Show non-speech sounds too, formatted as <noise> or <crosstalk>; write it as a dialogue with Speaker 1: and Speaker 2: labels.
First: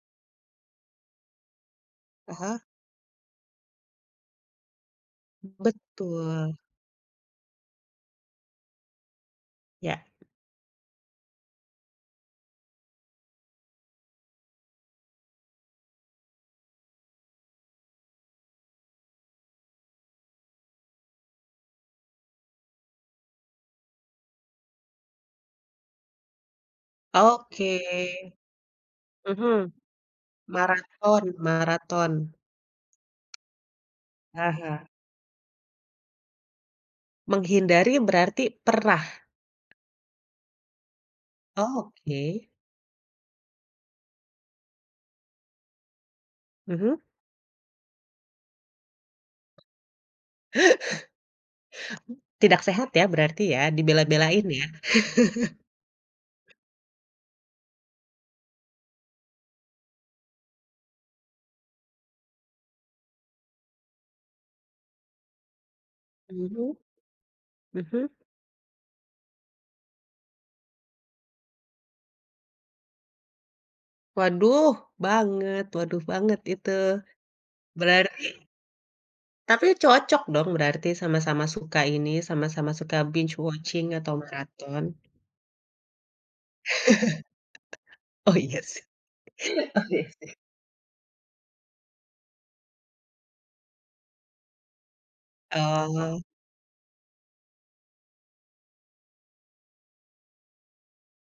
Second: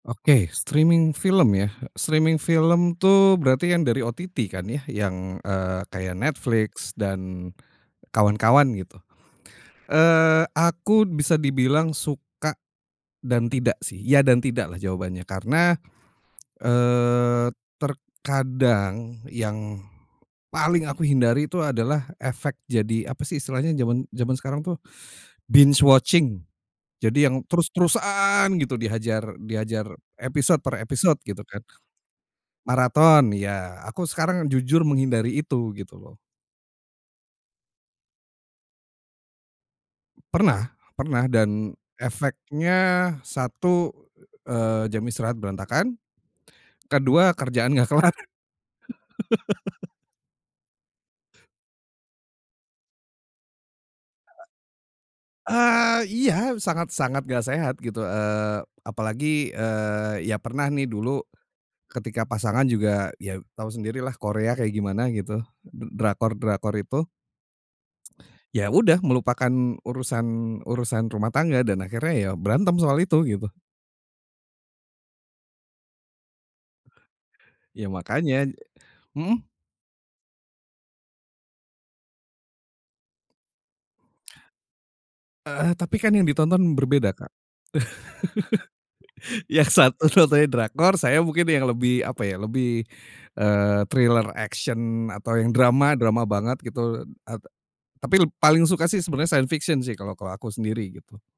Speaker 1: Oke, streaming film ya.
Speaker 2: Ah
Speaker 1: Streaming
Speaker 2: hah.
Speaker 1: film tuh berarti kan dari OTT kan ya yang, eee, kayak,
Speaker 2: Betul.
Speaker 1: Netflix dan kawan-kawan gitu.
Speaker 2: Iya.
Speaker 1: Eee, aku bisa dibilang suka dan tidak sih, ya dan tidak lah jawabannya. Karena, eee, terkadang yang paling aku hindari itu adalah efek jadi, apa sih istilahnya, zaman zaman sekarang tuh, binge watching, jadi yang
Speaker 2: Oke.
Speaker 1: terus-terusan gitu dihajar
Speaker 2: Mhm.
Speaker 1: dihajar episode per episode
Speaker 2: Maraton
Speaker 1: gitu kan.
Speaker 2: maraton.
Speaker 1: Maraton, iya. Aku sekarang
Speaker 2: Ah
Speaker 1: jujur
Speaker 2: hah.
Speaker 1: menghindari itu, gitu loh.
Speaker 2: Menghindari berarti pernah?
Speaker 1: Pernah pernah, dan
Speaker 2: Oh, oke.
Speaker 1: efeknya satu, eee, jam istirahat berantakan.
Speaker 2: Mhm.
Speaker 1: Kedua, kerjaan nggak kelar. <laughs>
Speaker 2: Tidak sehat ya berarti ya, dibela-belain ya.
Speaker 1: Eee,
Speaker 2: <chuckles>
Speaker 1: iya, sangat-sangat nggak sehat gitu, eee, apalagi, eee, ya pernah nih dulu ketika pasangan juga, ya tahu sendiri lah Korea kayak gimana gitu, d drakor-drakor
Speaker 2: Mhm,
Speaker 1: itu.
Speaker 2: mhm.
Speaker 1: Ya udah melupakan urusan urusan rumah tangga, dan akhirnya ya berantem soal itu, gitu.
Speaker 2: Waduh banget waduh banget itu.
Speaker 1: Ya
Speaker 2: Berarti
Speaker 1: makanya hmm.
Speaker 2: Tapi cocok dong berarti sama-sama suka ini, sama-sama suka binge watching atau maraton.
Speaker 1: Eee, tapi kan yang ditonton berbeda Kak.
Speaker 2: <laughs> Oh, iya sih.
Speaker 1: <laughs> Yang
Speaker 2: Oke
Speaker 1: satu
Speaker 2: sih
Speaker 1: nontonnya drakor, saya mungkin yang lebih, apa ya, lebih, eee, thriller action atau yang drama,
Speaker 2: Oh.
Speaker 1: drama banget gitu e e tapi leb paling suka sih sebenarnya science fiction sih kalau kalau aku sendiri gitu.